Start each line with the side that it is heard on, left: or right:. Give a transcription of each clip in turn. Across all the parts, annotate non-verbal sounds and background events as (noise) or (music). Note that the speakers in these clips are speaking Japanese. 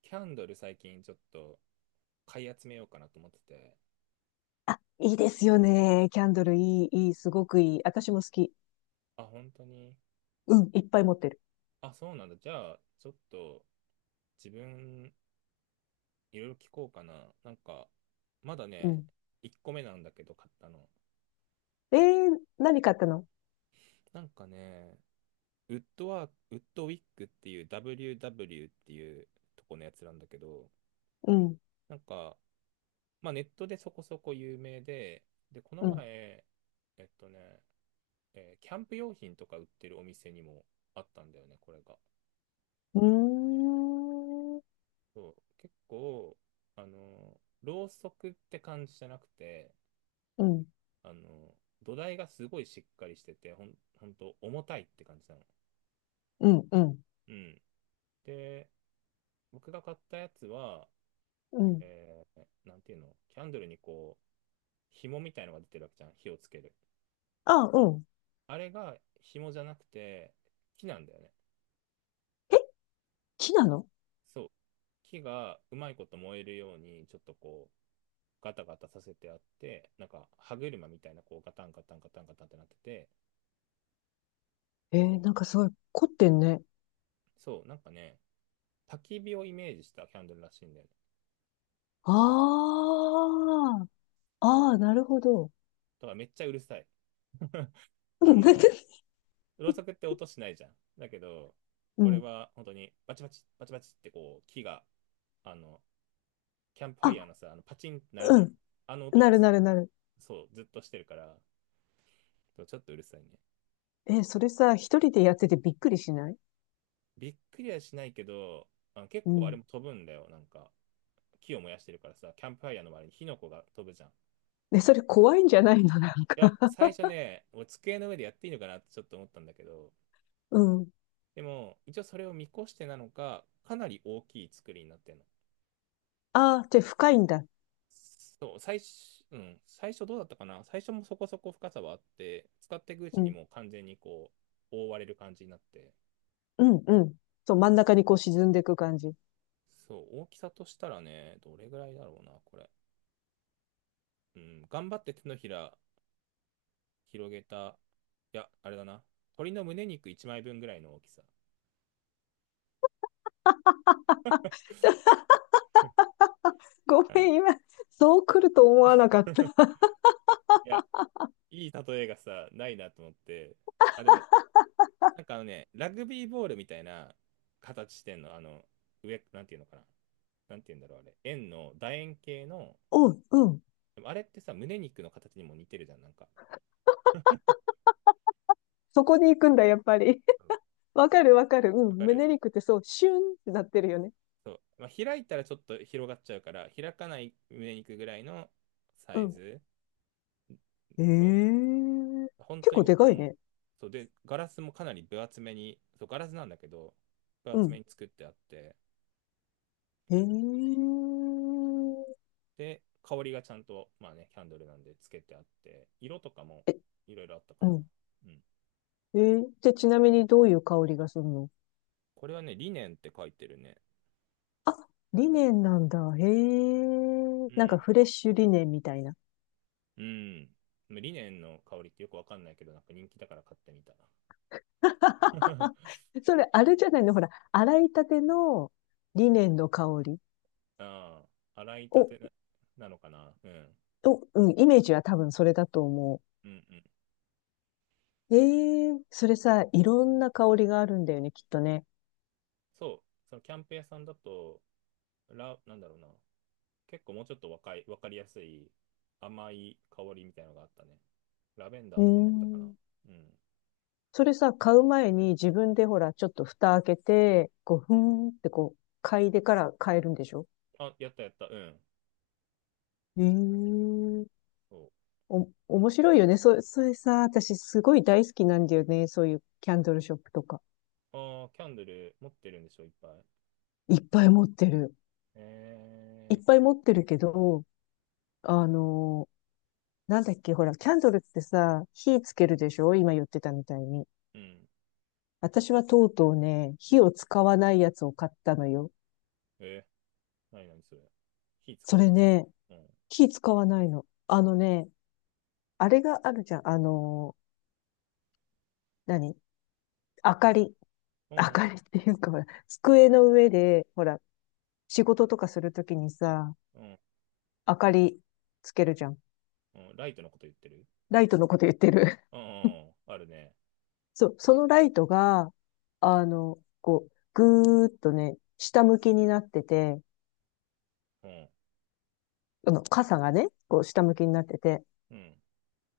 right: キャンドル最近ちょっと買い集めようかなと思ってて、
left: あ、いいですよね。キャンドルいい、いい、すごくいい。私も好き。
right: あ、本当に、
left: うん、いっぱい持ってる。
right: あ、そうなんだ。じゃあ、ちょっと自分いろいろ聞こうかな。なんか、まだ
left: う
right: ね、
left: ん。
right: 1個目なんだけど買ったの。
left: えー、何買ったの？
right: なんかね、ウッドワーク、ウッドウィックっていう WW っていうとこのやつなんだけど、
left: うん、
right: なんか、まあネットでそこそこ有名で、で、この
left: うん。
right: 前、えっとね、えーキャンプ用品とか売ってるお店にもあったんだよね、これが。
left: うーん、うん、
right: そう、結構あのろうそくって感じじゃなくて、
left: う
right: あの土台がすごいしっかりしてて、ほんと重たいって感じなの。
left: ん、うん、
right: うん。で、僕が買ったやつは、
left: うん。
right: なんていうの、キャンドルにこう紐みたいのが出てるわけじゃん、火をつける。
left: あ、うん。
right: あれが紐じゃなくて木なんだよね。
left: え、木なの？
right: そう、木がうまいこと燃えるようにちょっとこうガタガタさせてあって、なんか歯車みたいなこうガタンガタンガタンガタンってなってて、
left: え
right: そ
left: ー、
right: う。
left: なんかすごい凝ってんね。
right: そう、なんかね、焚き火をイメージしたキャンドルらしいんだよね。
left: ああ、あ
right: そ
left: あ、
right: う。
left: なるほど。
right: だからめっちゃうるさい。
left: う
right: あ
left: ん、
right: の、
left: (laughs)
right: ろうそくって音しないじゃん。だけど、
left: う
right: これ
left: ん。
right: は本当にバチバチ、バチバチってこう、木が、あの、キャンプファイヤー
left: あ、
right: のさ、あのパチンってなるじ
left: う
right: ゃん。
left: ん。
right: あの音
left: な
right: が
left: る
right: す、
left: なるなる。
right: そう、ずっとしてるから、そうちょっとうるさいね。
left: えそれさ、一人でやっててびっくりしない？
right: びっくりはしないけど、あ、結
left: う
right: 構あれ
left: ん。
right: も飛ぶんだよ、なんか。木を燃やしてるからさ、キャンプファイヤーの周りに火の粉が飛ぶじゃん。い
left: ね、それ怖いんじゃないの、なんか。
right: や、最初ね、俺机の上でやっていいのかなってちょっと思ったんだけど、
left: うん。
right: でも、一応それを見越してなのか、かなり大きい作りになってるの。
left: ああ、じゃあ深いんだ。
right: そう、最初、うん、最初どうだったかな、最初もそこそこ深さはあって、使っていくう
left: う
right: ちに
left: ん、
right: もう完全にこう、覆われる感じになって、
left: うん、うん。そう、真ん中にこう沈んでいく感じ。
right: そう、大きさとしたらね、どれぐらいだろうな、これ。うん、頑張って手のひら広げた、いや、あれだな、鳥の胸肉1枚分ぐらいの大きさ。
left: (laughs) ご
right: うん。
left: めん、今、そう来ると思わなかった。
right: (laughs)
left: (laughs)
right: いや、いい例えがさ、ないなと思って、あ、でも、なんかあのね、ラグビーボールみたいな形してんの、あの、上、なんていうのかな。なんていうんだろう、あれ。円の、楕円形の、
left: うん、うん。
right: でもあれってさ、胸肉の形にも似てるじゃん、なんか。
left: そこに行くんだ、やっぱり。
right: うん、
left: (laughs) わかる、わかる。う
right: わ
left: ん。
right: かる、
left: 胸肉ってそう、シュンってなってるよね。
right: そう。まあ、開いたらちょっと広がっちゃうから、開かない胸肉ぐらいのサ
left: う
right: イ
left: ん。
right: ズ。そう。
left: ええ、
right: 本
left: 結
right: 当に
left: 構でかい
right: 重い。
left: ね。
right: そう。で、ガラスもかなり分厚めに、そう、ガラスなんだけど、分
left: う
right: 厚め
left: ん。
right: に作ってあって、
left: ええ
right: で、香りがちゃんと、まあね、キャンドルなんでつけてあって、色とかも
left: え、
right: いろいろあったか
left: う
right: な。
left: ん。
right: うん。
left: ええで、ちなみにどういう香りがするの？
right: これはね、リネンって書いてるね。
left: リネンなんだ。へえ。
right: う
left: なんか
right: ん。
left: フレッシュリネンみたいな。
right: うん。リネンの香りってよくわかんないけど、なんか人気だから買ってみた。
left: (laughs)
right: (laughs)
left: それ、あれじゃないの、ほら、洗いたてのリネンの香り。
right: ああ、洗いた
left: お、
right: てな、なのかな。うん。
left: お、うん、イメージは多分それだと思
right: うんうん。
left: う。ええそれさ、いろんな香りがあるんだよね、きっとね。
right: そう、そのキャンプ屋さんだと、なんだろうな、結構もうちょっと若い、わかりやすい甘い香りみたいなのがあったね。ラベン
left: う
right: ダー
left: ー
right: とかもあったかな。
left: ん。
right: うん。
left: それさ、買う前に自分でほら、ちょっと蓋開けて、こう、ふーんってこう、嗅いでから買えるんでしょ？
right: あ、やったやった。うん。
left: ええ
right: そう、
left: お、面白いよね。そ、それさ、私すごい大好きなんだよね。そういうキャンドルショップとか。
right: ああ、キャンドル持ってるんでしょ、いっぱい。
left: いっぱい持ってる。い
right: え
left: っぱい持ってるけど、あの、なんだっけ、ほら、キャンドルってさ、火つけるでしょ、今言ってたみたいに。
right: ー、うん。
left: 私はとうとうね、火を使わないやつを買ったのよ。
right: えー、なになにそれ。火使
left: そ
right: わ
left: れ
right: ない、
left: ね、
right: うん。
left: 火使わないの。あれがあるじゃん。何、明かり。
right: う
left: 明か
right: ん、
left: りっていうか、ほら、机の上で、ほら、仕事とかするときにさ、
right: うん、うん、
left: 明かりつけるじゃん。
right: うんうん。ライトのこと言ってる、
left: ライトのこと言ってる。
right: うん、うんうん、あるね。
left: (laughs) そう、そのライトが、こう、ぐーっとね、下向きになってて、
right: うん、
left: 傘がね、こう下向きになってて。
right: うん。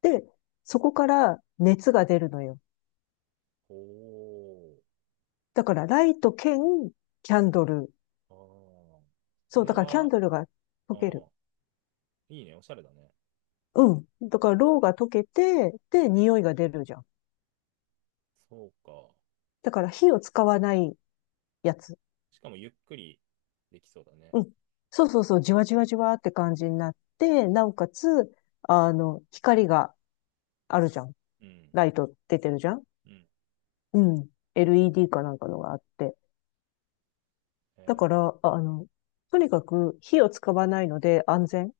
left: で、そこから熱が出るのよ。
right: おー、
left: だからライト兼キャンドル。
right: ああ。そ
left: そう、
right: れ
left: だからキャ
right: は、
left: ン
right: あ
left: ドルが溶ける。
right: あ、いいね、おしゃれだね。
left: うん。だからろうが溶けて、で、匂いが出るじゃん。
right: そうか。
left: だから火を使わないやつ。
right: しかもゆっくりできそうだね。
left: うん。そうそうそう、じわじわじわって感じになって、なおかつ、光があるじゃん。
right: うん、
left: ライト出てるじゃん。
right: うん。
left: うん。LED かなんかのがあって。だか
right: え
left: ら、あとにかく火を使わないので安全。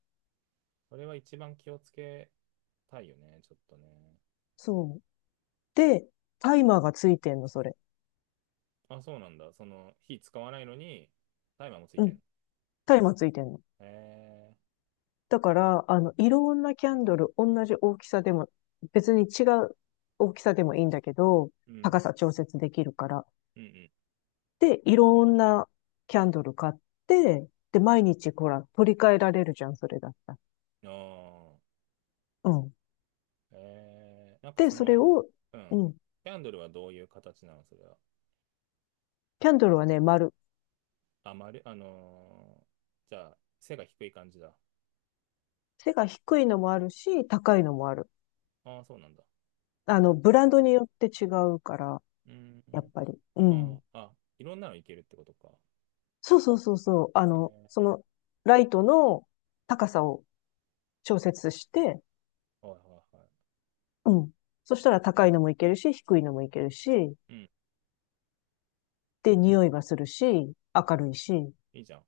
right: ー、それは一番気をつけたいよね、ちょっとね。
left: そう。で、タイマーがついてんの、それ。
right: あ、そうなんだ。その、火使わないのに、タイマーもつい
left: う
right: てん
left: ん。
right: の。
left: タイマーついてんの。
right: え
left: だから、いろんなキャンドル、同じ大きさでも、別に違う大きさでもいいんだけど、
right: ー、うん、
left: 高さ調節できるから。
right: うん、
left: で、いろんなキャンドル買って、で、毎日、ほら、取り替えられるじゃん、それだったら。
right: うん。ああ、
left: うん。
right: えー、なんか
left: で、
right: そ
left: それ
right: の、
left: を、
right: う
left: う
right: ん。
left: ん。
right: キャンドルはどういう形なの、それは。
left: キャンドルはね、丸。
right: あ、まる、あのーじゃあ、背が低い感じだ。
left: 背が低いのもあるし、高いのもある。
right: ああ、そうなんだ。
left: ブランドによって違うから、
right: うん。
left: やっぱり。う
right: あ
left: ん。
right: あ、あ、いろんなのいけるってことか。
left: そうそうそうそう。
right: え
left: ライトの高さを調節して、
right: ー、はいはいはい。
left: うん。そしたら高いのもいけるし、低いのもいけるし、
right: うん。
left: で、匂いはするし、明
right: え
left: るいし、
right: ー、いいじゃん。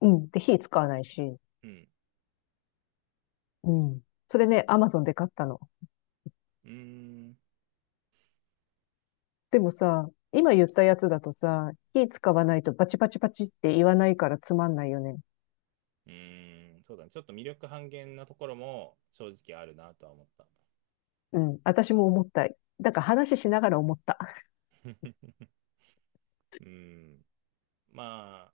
left: うん。で、火使わないし、
right: うん。
left: うん。それね、アマゾンで買ったの。
right: うーん。
left: でもさ、今言ったやつだとさ、火使わないとバチバチバチって言わないからつまんないよね。
right: うーん。そうだね。ちょっと魅力半減なところも正直あるなとは思った。
left: うん。私も思った。だから話しながら思った。
right: (laughs) うん、まあ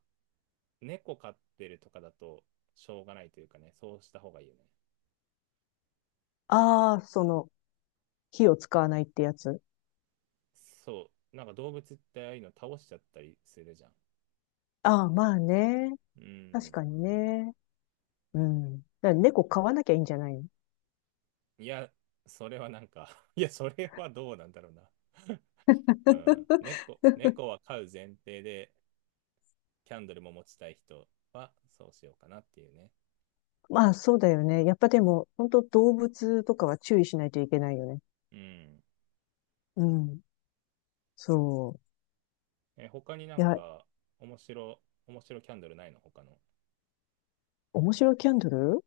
right: 猫飼ってるとかだとしょうがないというかね、そうした方がいいよね。
left: ああ、その、火を使わないってやつ。
right: そう、なんか動物ってああいうの倒しちゃったりするじゃん。
left: ああ、まあね。
right: う
left: 確
right: ん、
left: かにね。うん。だから猫飼わなきゃいいんじゃないの？
right: いやそれはなんか (laughs) いやそれはどうなんだろうな。 (laughs) うん、
left: (laughs)
right: 猫は飼う前提でキャンドルも持ちたい人はそうしようかなっていうね。
left: まあそうだよね。やっぱでも、本当動物とかは注意しないといけないよね。
right: うん。
left: うん。そ
right: え、他にな
left: う。い
right: ん
left: や、
right: か面白面白キャンドルないの、他の。
left: 面白いキャンドル、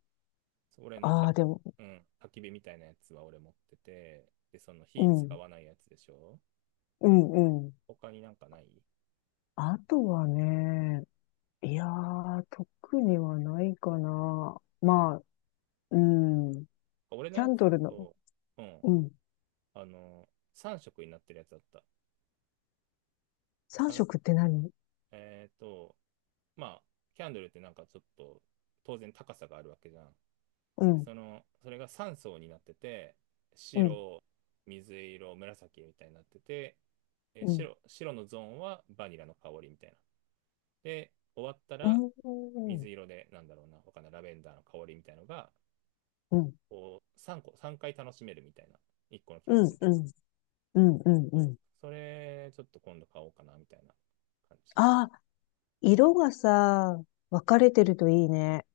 right: そう俺の
left: あ
right: た、
left: あー、でも、
right: うん、焚き火みたいなやつは俺持ってて、で、その
left: う
right: 火使
left: ん。
right: わないやつでしょ。
left: うんうん。
right: 他になんかない。
left: あとはね、いやー、特にはないかな。
right: うん、
left: まあ、うん。
right: 俺の
left: キャ
right: や
left: ンド
right: つ
left: ルの、
right: と、うん、
left: うん。
right: あの、3色になってるやつだった。
left: 3
right: 三
left: 色って何？
right: えっ、ー、と、まあ、キャンドルってなんかちょっと、当然高さがあるわけじゃん。
left: う
right: で、
left: ん、
right: その、それが3層になってて、
left: うん、
right: 白、水色、紫みたいになってて、
left: うん。
right: 白、白のゾーンはバニラの香りみたいな。で、終わった
left: う
right: ら、水
left: ん
right: 色で、なんだろうな、他のラベンダーの香りみたいのが、
left: うん、
right: こう、3個、3回楽しめるみたいな、1個のキャン
left: う
right: ドル
left: ん、
right: で。
left: うん、うん、うん、
right: そ
left: う
right: う。
left: ん。
right: それ、ちょっと今度買おうかな、みたいな感じ。
left: ああ、色がさ、分かれてるといいね。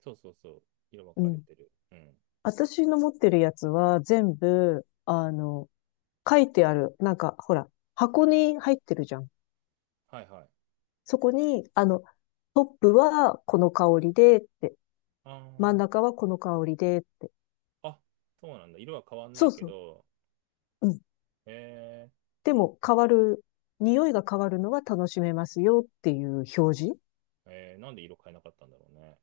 right: そうそうそう。色分
left: う
right: かれ
left: ん。
right: てる。うん。
left: 私の持ってるやつは全部、書いてある。なんか、ほら、箱に入ってるじゃん。
right: はいはい。
left: そこに、トップはこの香りでって、
right: あ
left: 真ん
right: ー、
left: 中はこの香りでって。
right: あ、そうなんだ。色は変わんな
left: そ
right: い
left: う
right: け
left: そう。
right: ど、
left: うん。
right: え
left: でも変わる、匂いが変わるのは楽しめますよっていう表示。
right: ー、えー、なんで色変えなかったんだろうね。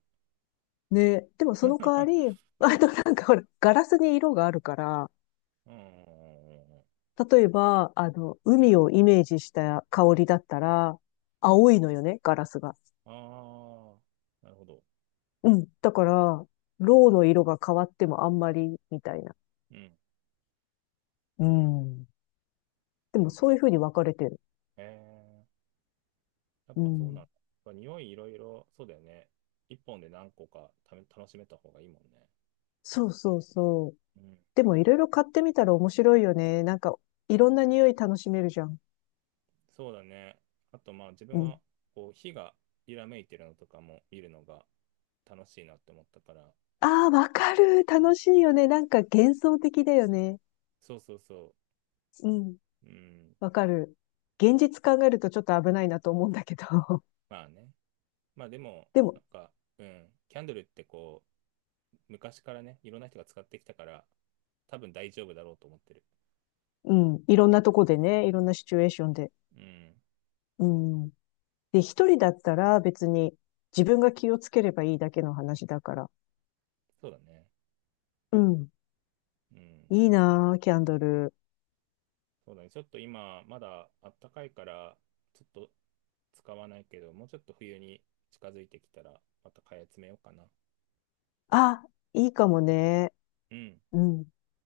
left: ね。でもその代わ
right: (laughs)
left: り、
right: う
left: あと
right: ん。
left: なんかほら、ガラスに色があるから、
right: うん。うんうんうんうん、
left: 例えば、海をイメージした香りだったら、青いのよね、ガラスが。
right: ああー、なるほど。
left: うん。だから、ロウの色が変わってもあんまり、みたいな。
right: うん。
left: うん。で
right: う
left: も
right: ん。
left: そういう風に分かれてる。
right: えー、やっ
left: う
right: ぱそうなんだ。
left: ん。
right: やっぱ匂いいろいろ、そうだよね。一本で何個か楽しめた方がいいもんね。
left: そうそうそう。
right: うん。
left: でもいろいろ買ってみたら面白いよね。なんか、いろんな匂い楽しめるじゃん。
right: そうだね。あとまあ自分
left: うん。
right: はこう火が揺らめいてるのとかも見るのが楽しいなって思ったから。
left: ああ、わかる。楽しいよね。なんか幻想的だよね。
right: そうそうそ
left: うん。
right: う。うん。
left: わかる。現実考えるとちょっと危ないなと思うんだけど。(laughs)
right: まあね。まあでも、
left: でも、
right: なんか、うん。キャンドルってこう、昔からね、いろんな人が使ってきたから、多分大丈夫だろうと思ってる。
left: うん、いろんなとこでね、いろんなシチュエーションで。
right: うん。
left: うん。で、一人だったら別に自分が気をつければいいだけの話だから。
right: そうだね。
left: うん。
right: うん。
left: いいなぁ、キャンドル。
right: そうだね。ちょっと今、まだあったかいから、ちょっと使わないけど、もうちょっと冬に近づいてきたら、また買い集めようかな。
left: あ、いいかもね。
right: うん。
left: うん。